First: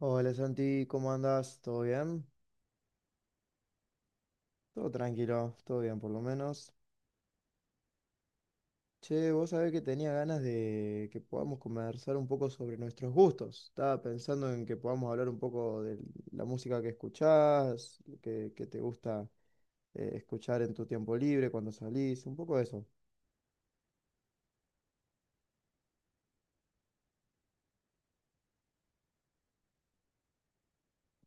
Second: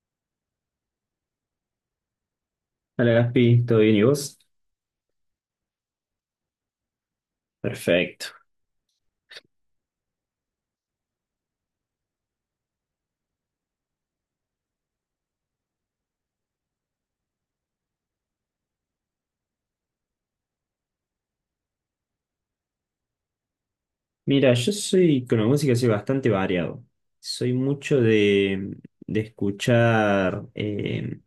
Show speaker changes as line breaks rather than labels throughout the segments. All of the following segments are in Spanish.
Hola Santi, ¿cómo andas? ¿Todo bien?
Hola Gaspi, ¿todo bien y vos?
Todo tranquilo, todo bien por lo menos.
Perfecto.
Che, vos sabés que tenía ganas de que podamos conversar un poco sobre nuestros gustos. Estaba pensando en que podamos hablar un poco de la música que escuchás, que te gusta escuchar en tu tiempo libre, cuando salís, un poco de eso.
Mira, yo soy con la música soy bastante variado. Soy mucho de escuchar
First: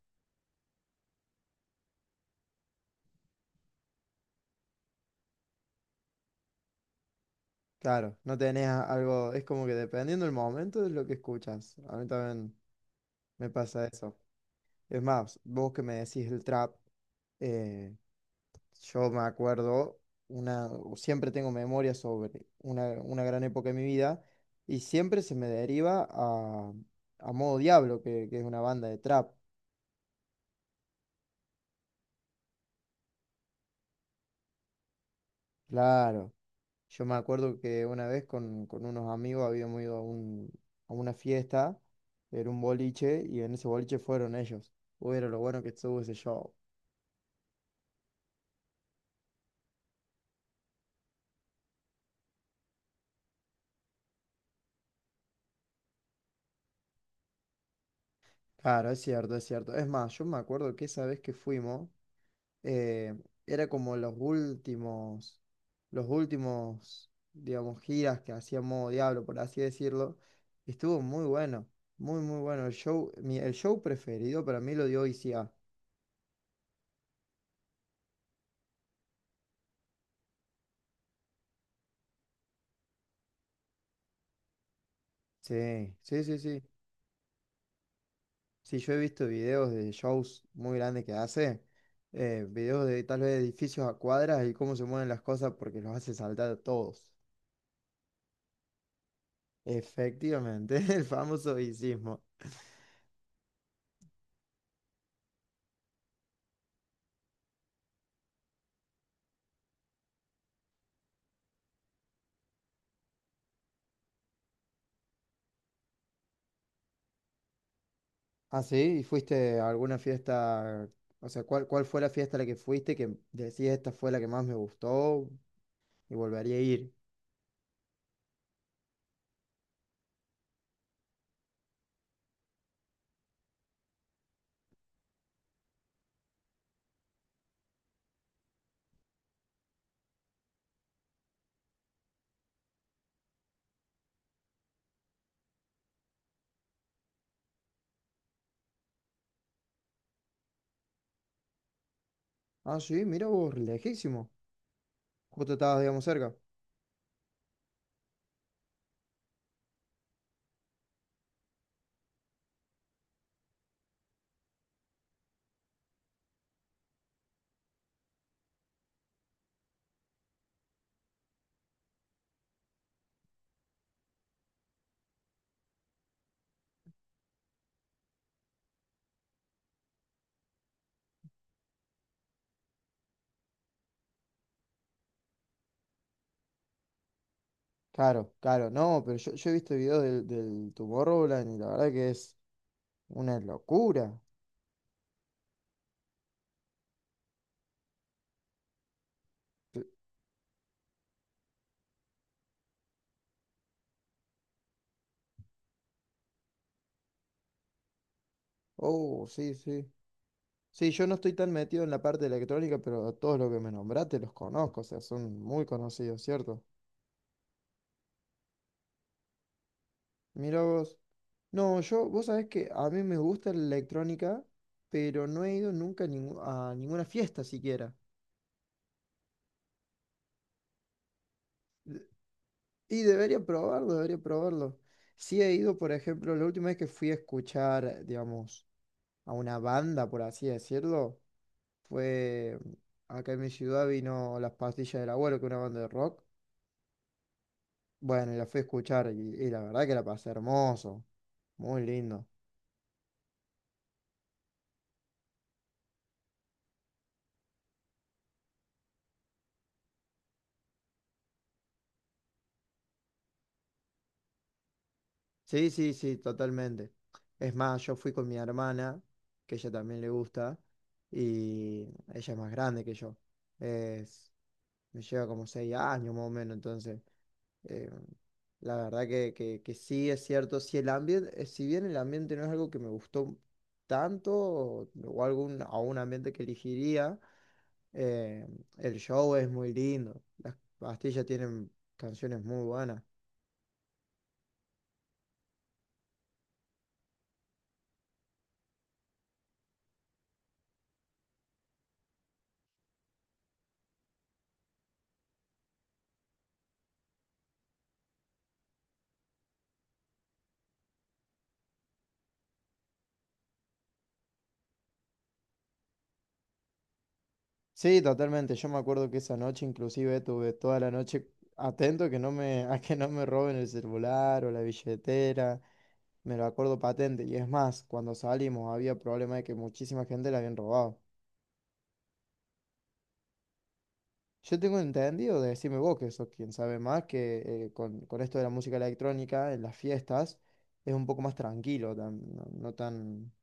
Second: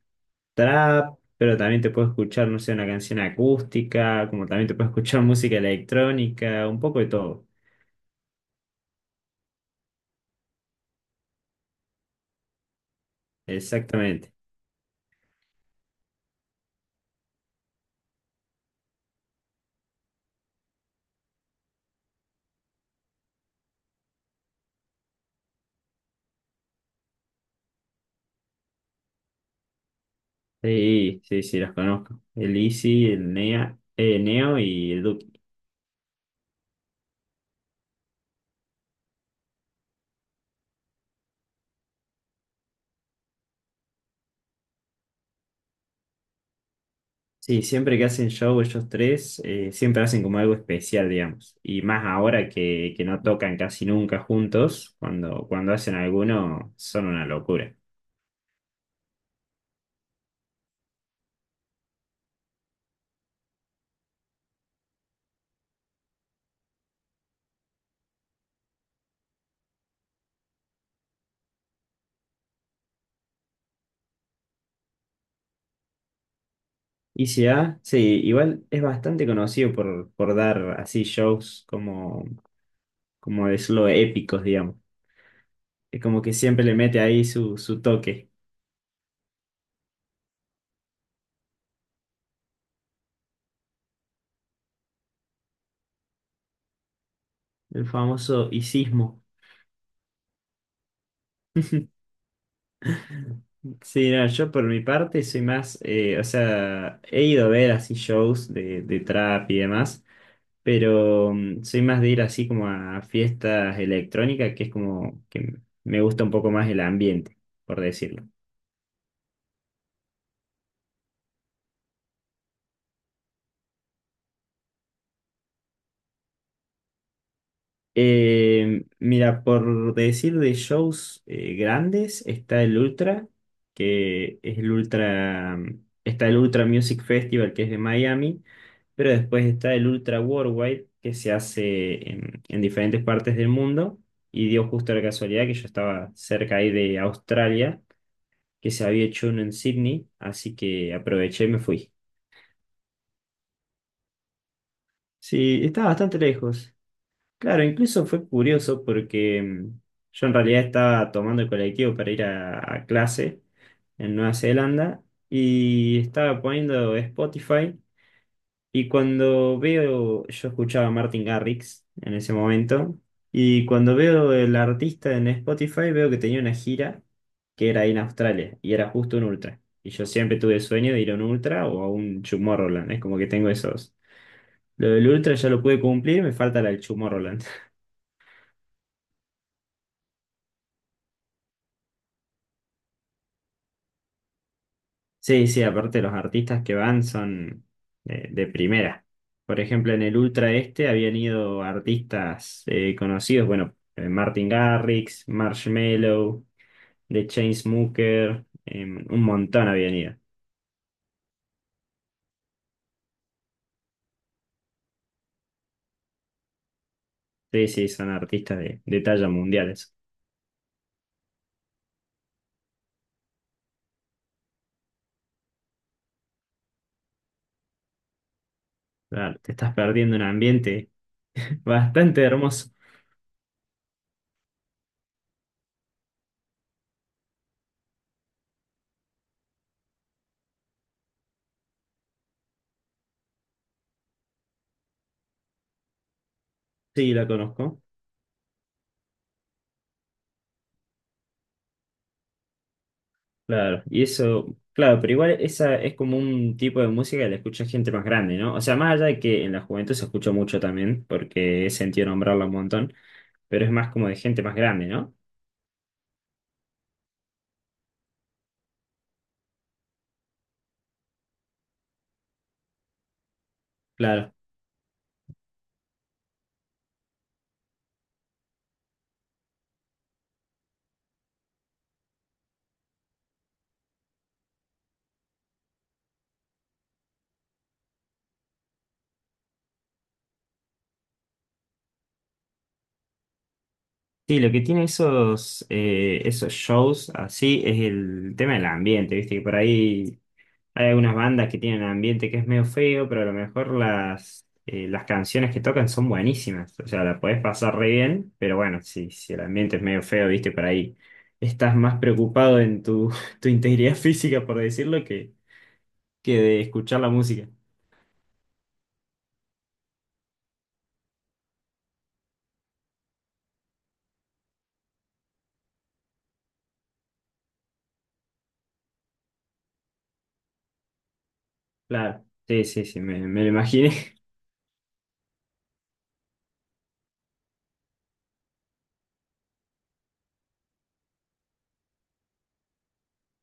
trap, pero también te puedo escuchar, no sé, una canción acústica, como también te puedo escuchar música electrónica, un poco de todo.
Claro, no tenés algo, es como que dependiendo del momento es lo que escuchas. A mí también me pasa eso.
Exactamente.
Es más, vos que me decís el trap. eh, Yo me acuerdo, una, siempre tengo memoria sobre una gran época de mi vida y siempre se me deriva a Modo Diablo, que es una banda de trap.
Sí, sí, sí, los conozco. El Easy, el Nea, Neo y el Duki.
Claro, yo me acuerdo que una vez con unos amigos habíamos ido a una fiesta, era un boliche y en ese boliche fueron ellos. Uy, era lo bueno que estuvo ese show.
Sí, siempre que hacen show ellos tres, siempre hacen como algo especial, digamos. Y más ahora que no tocan casi nunca juntos, cuando hacen alguno, son una locura.
Claro, es cierto, es cierto. Es más, yo me acuerdo que esa vez que fuimos. eh, Era como los últimos, digamos, giras que hacía Modo Diablo, por así decirlo. Y estuvo muy bueno, muy bueno. El show, el show preferido para mí lo dio ICA.
Y si A, sí, igual es bastante conocido por dar así shows como, como decirlo, épicos, digamos.
Sí,
Es como
sí,
que
sí, sí.
siempre le mete ahí su toque,
Sí, yo he visto videos de shows muy grandes que hace, videos de tal vez edificios a cuadras y cómo se mueven las cosas porque los hace saltar a todos.
el famoso icismo.
Efectivamente, el famoso sismo.
Sí, no, yo por mi parte soy más, o sea, he ido a ver así shows de trap y demás, pero soy más de ir así como a fiestas electrónicas, que es como que me gusta un poco más el ambiente, por decirlo.
Ah, sí, ¿y fuiste a alguna fiesta? O sea, ¿cuál fue la fiesta a la que fuiste que decís esta fue la que más me gustó y volvería a ir?
Mira, por decir de shows grandes, está el Ultra, que es el Ultra, está el Ultra Music Festival, que es de Miami, pero después está el Ultra Worldwide, que se hace en diferentes partes del mundo, y dio justo la casualidad que yo estaba cerca ahí de Australia, que se había hecho uno en Sydney, así que aproveché y me fui.
Ah, sí, mira vos, lejísimo. Justo
Sí,
estabas,
estaba
digamos,
bastante
cerca.
lejos. Claro, incluso fue curioso porque yo en realidad estaba tomando el colectivo para ir a clase en Nueva Zelanda y estaba poniendo Spotify. Y cuando veo, yo escuchaba a Martin Garrix en ese momento, y cuando veo el artista en Spotify veo que tenía una gira que era ahí en Australia, y era justo un ultra. Y yo siempre tuve el sueño de ir a un ultra o a un Tomorrowland, es como que tengo esos. Lo del ultra ya lo pude cumplir, me falta la del Tomorrowland.
Claro, claro, no, pero yo he visto videos del Tomorrowland y la verdad que es una locura.
Sí, sí, aparte los artistas que van son de, primera. Por
Te-
ejemplo, en el Ultra este habían ido artistas conocidos, bueno, Martin Garrix, Marshmello, de Chainsmokers, un
Oh, sí,
montón
sí.
habían ido.
Sí, yo no estoy tan metido en la parte de la electrónica, pero a todos los que me nombraste los conozco, o sea, son muy conocidos, ¿cierto?
Sí, sí, son artistas de talla mundiales.
Mira vos. No, yo, vos sabés que a mí me gusta la electrónica, pero no he ido nunca a ninguna fiesta siquiera.
Claro, te estás perdiendo un ambiente
De-
bastante hermoso.
Y debería probarlo, debería probarlo. Sí he ido, por ejemplo, la última vez que fui a escuchar, digamos, a una banda, por así decirlo, fue acá en mi ciudad vino Las Pastillas del Abuelo, que es una banda de rock.
Sí, la conozco.
Bueno, y la fui a escuchar y la verdad que la pasé hermoso, muy lindo.
Claro, y eso, claro, pero igual esa es como un tipo de música que la escucha gente más grande, ¿no? O sea, más allá de que en la juventud se escucha mucho también, porque he sentido nombrarla un montón, pero es más como de gente más grande, ¿no?
Sí, sí, sí, totalmente. Es más, yo fui con mi hermana, que ella también le gusta, y ella es más grande que yo. Es,
Claro.
me lleva como seis años más o menos, entonces, eh, la verdad que, que sí es cierto, si el ambiente, si bien el ambiente no es algo que me gustó tanto, o algún, a un ambiente que elegiría, eh, el show es muy lindo. Las pastillas tienen canciones muy buenas.
Sí, lo que tiene esos, esos shows así es el tema del ambiente, ¿viste? Que por ahí hay algunas bandas que tienen ambiente que es medio feo, pero a lo mejor las canciones que tocan son buenísimas. O sea, la podés pasar re bien, pero bueno, si el ambiente es medio feo, viste, por ahí estás más preocupado en tu, tu integridad física, por decirlo, que de escuchar la música.
Sí, totalmente. Yo me acuerdo que esa noche inclusive tuve toda la noche atento que no me, a que no me roben el celular o la billetera. Me lo acuerdo patente. Y es más, cuando salimos había problema de que muchísima gente la habían robado.
Claro, sí, sí, sí, me lo imaginé.
Yo tengo entendido, decime vos, que sos quien sabe más, que con esto de la música electrónica en las fiestas es un poco más tranquilo, no tan.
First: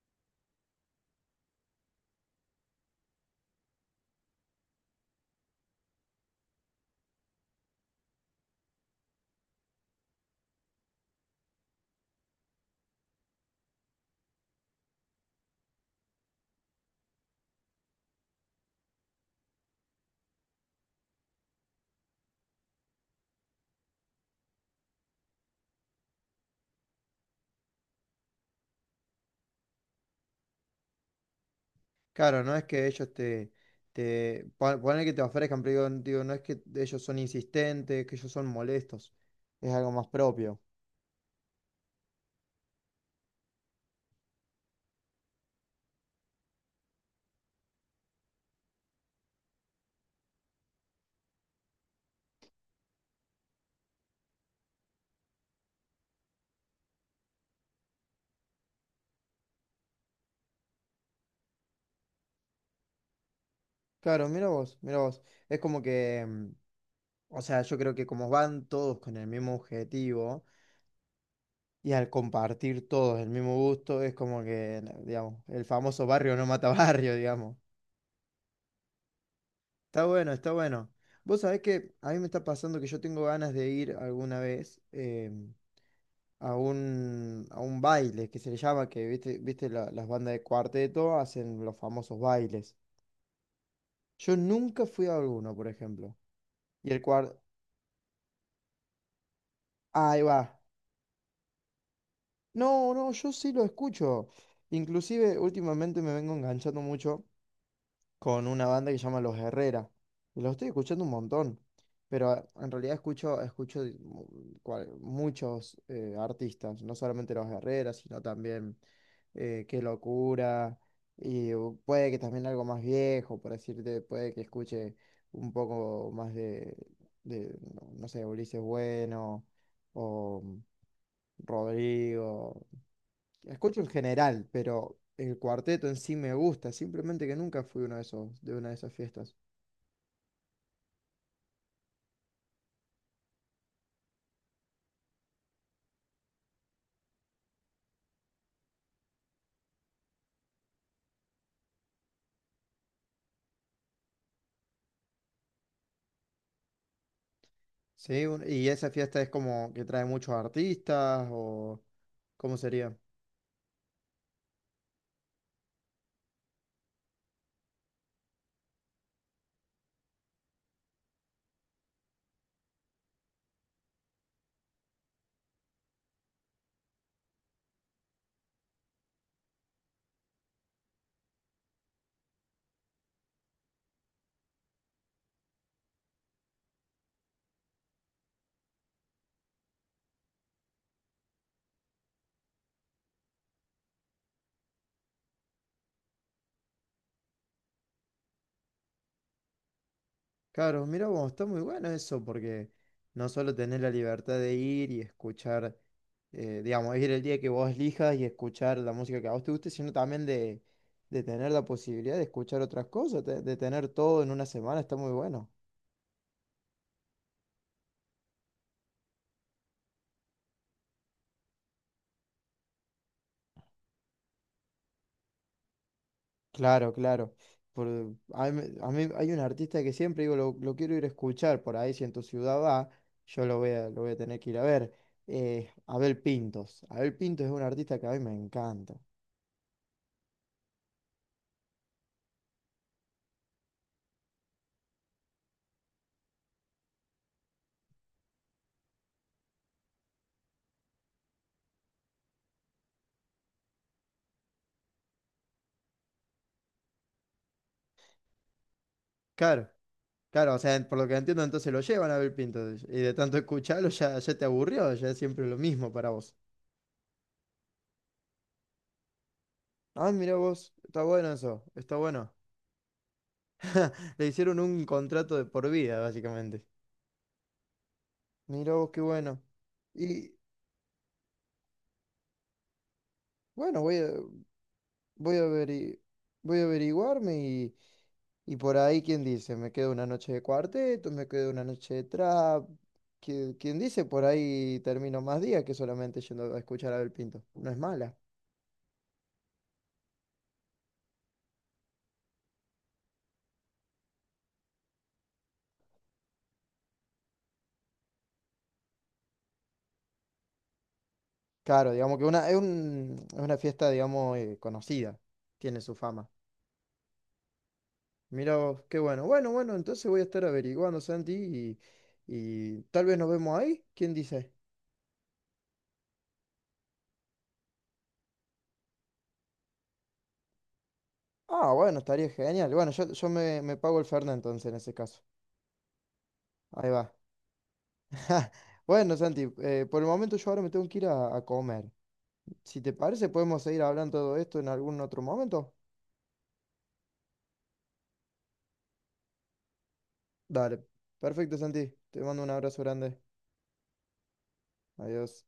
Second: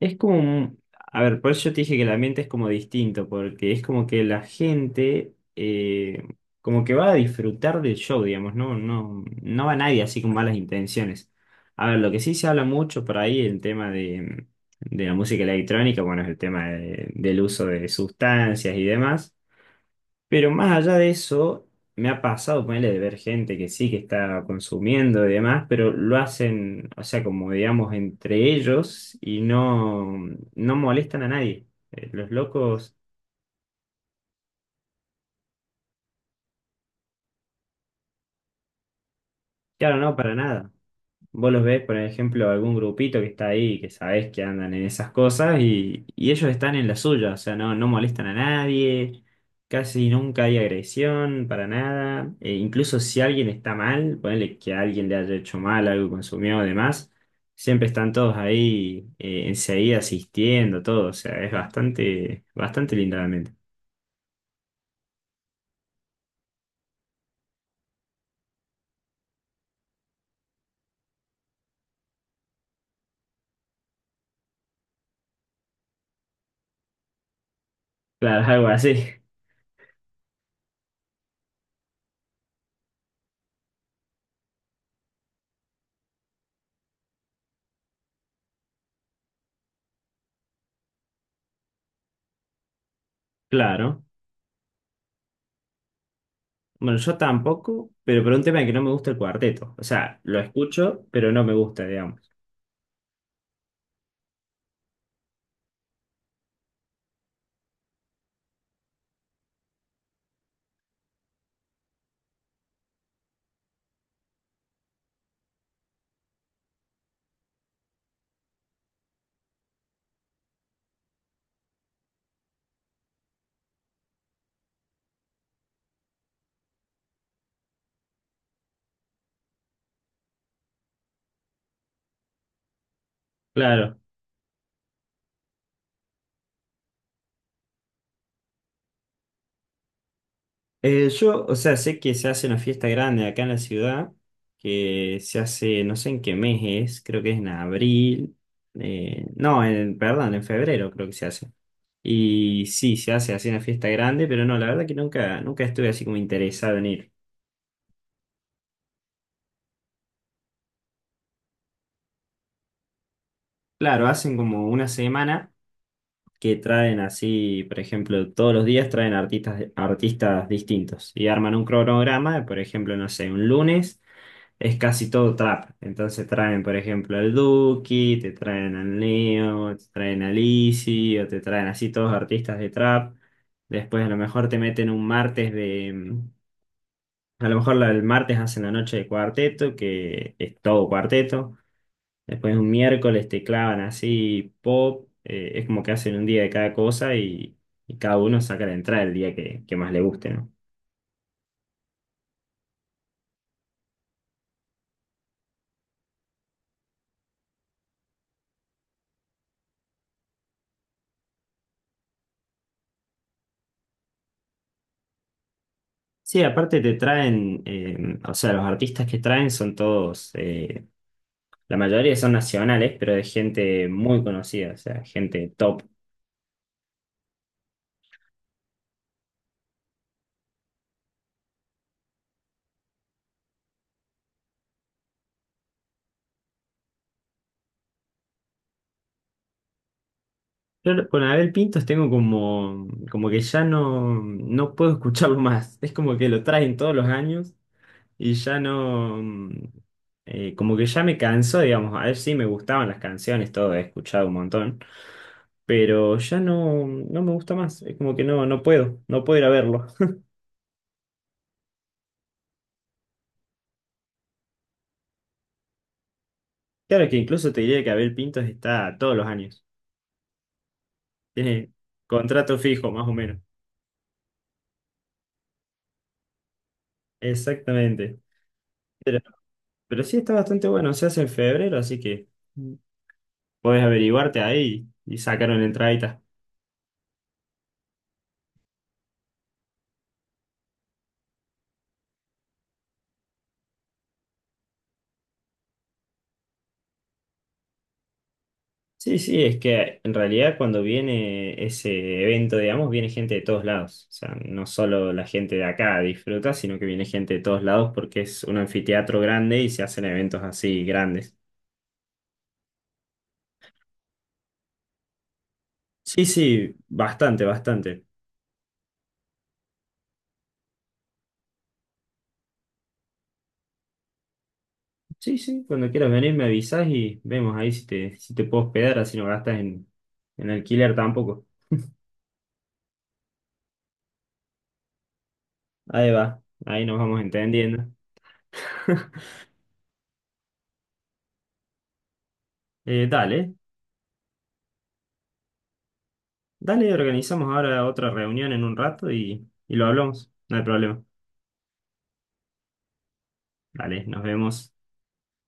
Es como, a ver, por eso yo te dije que el ambiente es como distinto, porque es como que la gente como que va a disfrutar del show, digamos, no, no, no va nadie así con malas intenciones. A ver, lo que sí se habla mucho por ahí, el tema de la música electrónica, bueno, es el tema del uso de sustancias y demás. Pero más allá de eso, me ha pasado ponerle de ver gente que sí que está consumiendo y demás, pero lo hacen, o sea, como digamos, entre ellos y no, no molestan a nadie. Los
Claro, no es que
locos,
ellos ponele que te ofrezcan, pero digo, no es que ellos son insistentes, que ellos son molestos, es algo
claro,
más
no, para
propio.
nada. Vos los ves, por ejemplo, algún grupito que está ahí, que sabés que andan en esas cosas y ellos están en la suya, o sea, no, no molestan a nadie, casi nunca hay agresión para nada, e incluso si alguien está mal, ponele que alguien le haya hecho mal, algo consumió, o demás, siempre están todos ahí enseguida asistiendo, todo, o sea, es bastante, bastante lindo realmente.
Claro, mira vos, mira vos. Es como que, o sea, yo creo que como van todos con el mismo objetivo y al compartir todos el mismo gusto, es como que digamos, el famoso barrio no mata barrio, digamos.
Claro, algo así,
Está bueno, está bueno. Vos sabés que a mí me está pasando que yo tengo ganas de ir alguna vez. A a un baile que se le llama, que viste, viste las bandas de cuarteto hacen los famosos bailes.
claro.
Yo nunca fui a alguno, por ejemplo. Y
Bueno,
el
yo
cuarteto.
tampoco, pero por un tema de que no me gusta el cuarteto. O sea,
Ahí
lo
va.
escucho, pero no me gusta, digamos.
No, no, yo sí lo escucho. Inclusive últimamente me vengo enganchando mucho con una banda que se llama Los Herrera. Y los estoy escuchando un montón, pero en realidad escucho, muchos artistas, no solamente Los Herrera, sino también Qué Locura, y puede que también algo más viejo, por decirte, puede que escuche un poco más de, no sé, Ulises Bueno o Rodrigo. La escucho en
Claro.
general, pero el cuarteto en sí me gusta, simplemente que nunca fui uno de esos, de una de esas fiestas.
Yo, o sea, sé que se hace una fiesta grande acá en la ciudad, que se hace, no sé en qué mes es, creo que es en abril, no, en, perdón, en febrero creo que se hace. Y sí, se hace así una fiesta grande, pero no, la verdad que nunca, nunca estuve así como interesado en ir.
Sí, y esa fiesta es como que trae muchos artistas o ¿cómo sería?
Claro, hacen como una semana que traen así, por ejemplo, todos los días traen artistas, artistas distintos y arman un cronograma, por ejemplo, no sé, un lunes es casi todo trap. Entonces traen, por ejemplo, al Duki, te traen al Neo, te traen a Lizzy, o te traen así todos artistas de trap. Después a lo mejor te meten un martes de a lo mejor el martes hacen la noche de cuarteto, que es todo cuarteto. Después un miércoles te clavan así pop. Es como que hacen un día de cada cosa y cada uno saca la entrada el día que más le guste, ¿no?
Claro, mira vos, está muy bueno eso porque no solo tenés la libertad de ir y escuchar, digamos, ir el día que vos elijas y escuchar la música que a vos te guste, sino también de tener la posibilidad de escuchar otras cosas, de tener todo en una semana, está muy bueno.
Sí, aparte te traen, o sea, los artistas que traen son todos, la mayoría son nacionales, pero de gente muy conocida, o sea, gente top.
Claro, claro. Por, a mí hay un artista que siempre digo, lo quiero ir a escuchar por ahí, si en tu ciudad va, yo lo voy a tener que ir a ver. Abel Pintos. Abel Pintos es un artista que a mí me encanta.
Yo con Abel Pintos tengo como, como que ya no, no puedo escucharlo más. Es como que lo traen todos los años y ya no, como que ya me cansó, digamos. A ver si me gustaban las canciones, todo, he escuchado un montón, pero ya no, no me gusta más. Es como que no, no puedo, no puedo ir a
Claro,
verlo.
claro, o sea, por lo que entiendo, entonces lo llevan a Abel Pintos. Y de tanto escucharlo ya, ya te aburrió, ya es siempre lo mismo para vos.
Claro que incluso te diría que Abel Pintos está todos los años.
Ah, mira vos, está bueno eso,
Tiene
está bueno.
contrato fijo, más o menos.
Le hicieron un contrato de por vida, básicamente.
Exactamente.
Mira vos, qué bueno.
Pero sí
Y
está bastante bueno, se hace en febrero, así que
bueno,
podés averiguarte ahí y
voy a
sacaron
averi-
entradita.
voy a averiguarme y por ahí, ¿quién dice? Me quedo una noche de cuarteto, me quedo una noche de trap. ¿Quién dice? Por ahí termino más días que solamente yendo a escuchar a Abel Pinto. No es mala.
Sí, sí, es que en realidad cuando viene ese evento, digamos, viene gente de todos lados. O sea, no solo la gente de acá disfruta, sino que viene gente de todos lados porque es un anfiteatro grande y se hacen eventos así grandes.
Claro, digamos que es una fiesta, digamos, conocida. Tiene su
Sí,
fama.
sí, bastante, bastante.
Mira vos, qué bueno. Bueno, bueno, entonces voy a estar averiguando, Santi, y tal vez nos vemos ahí. ¿Quién dice?
Sí, sí, cuando quieras venir me avisas y vemos ahí si te, si te puedo hospedar, así no gastas en alquiler tampoco.
Ah, bueno, estaría genial. Bueno, me pago el Fernet entonces en ese caso.
Ahí va, ahí
Ahí
nos
va.
vamos entendiendo.
Ja. Bueno, Santi, por el momento yo ahora me tengo que ir a comer. Si te parece,
Dale,
podemos seguir hablando de todo esto en algún otro momento.
dale, organizamos ahora otra reunión en un rato y lo hablamos. No hay
Dale.
problema.
Perfecto, Santi. Te mando un abrazo grande.
Dale, nos vemos.
Adiós.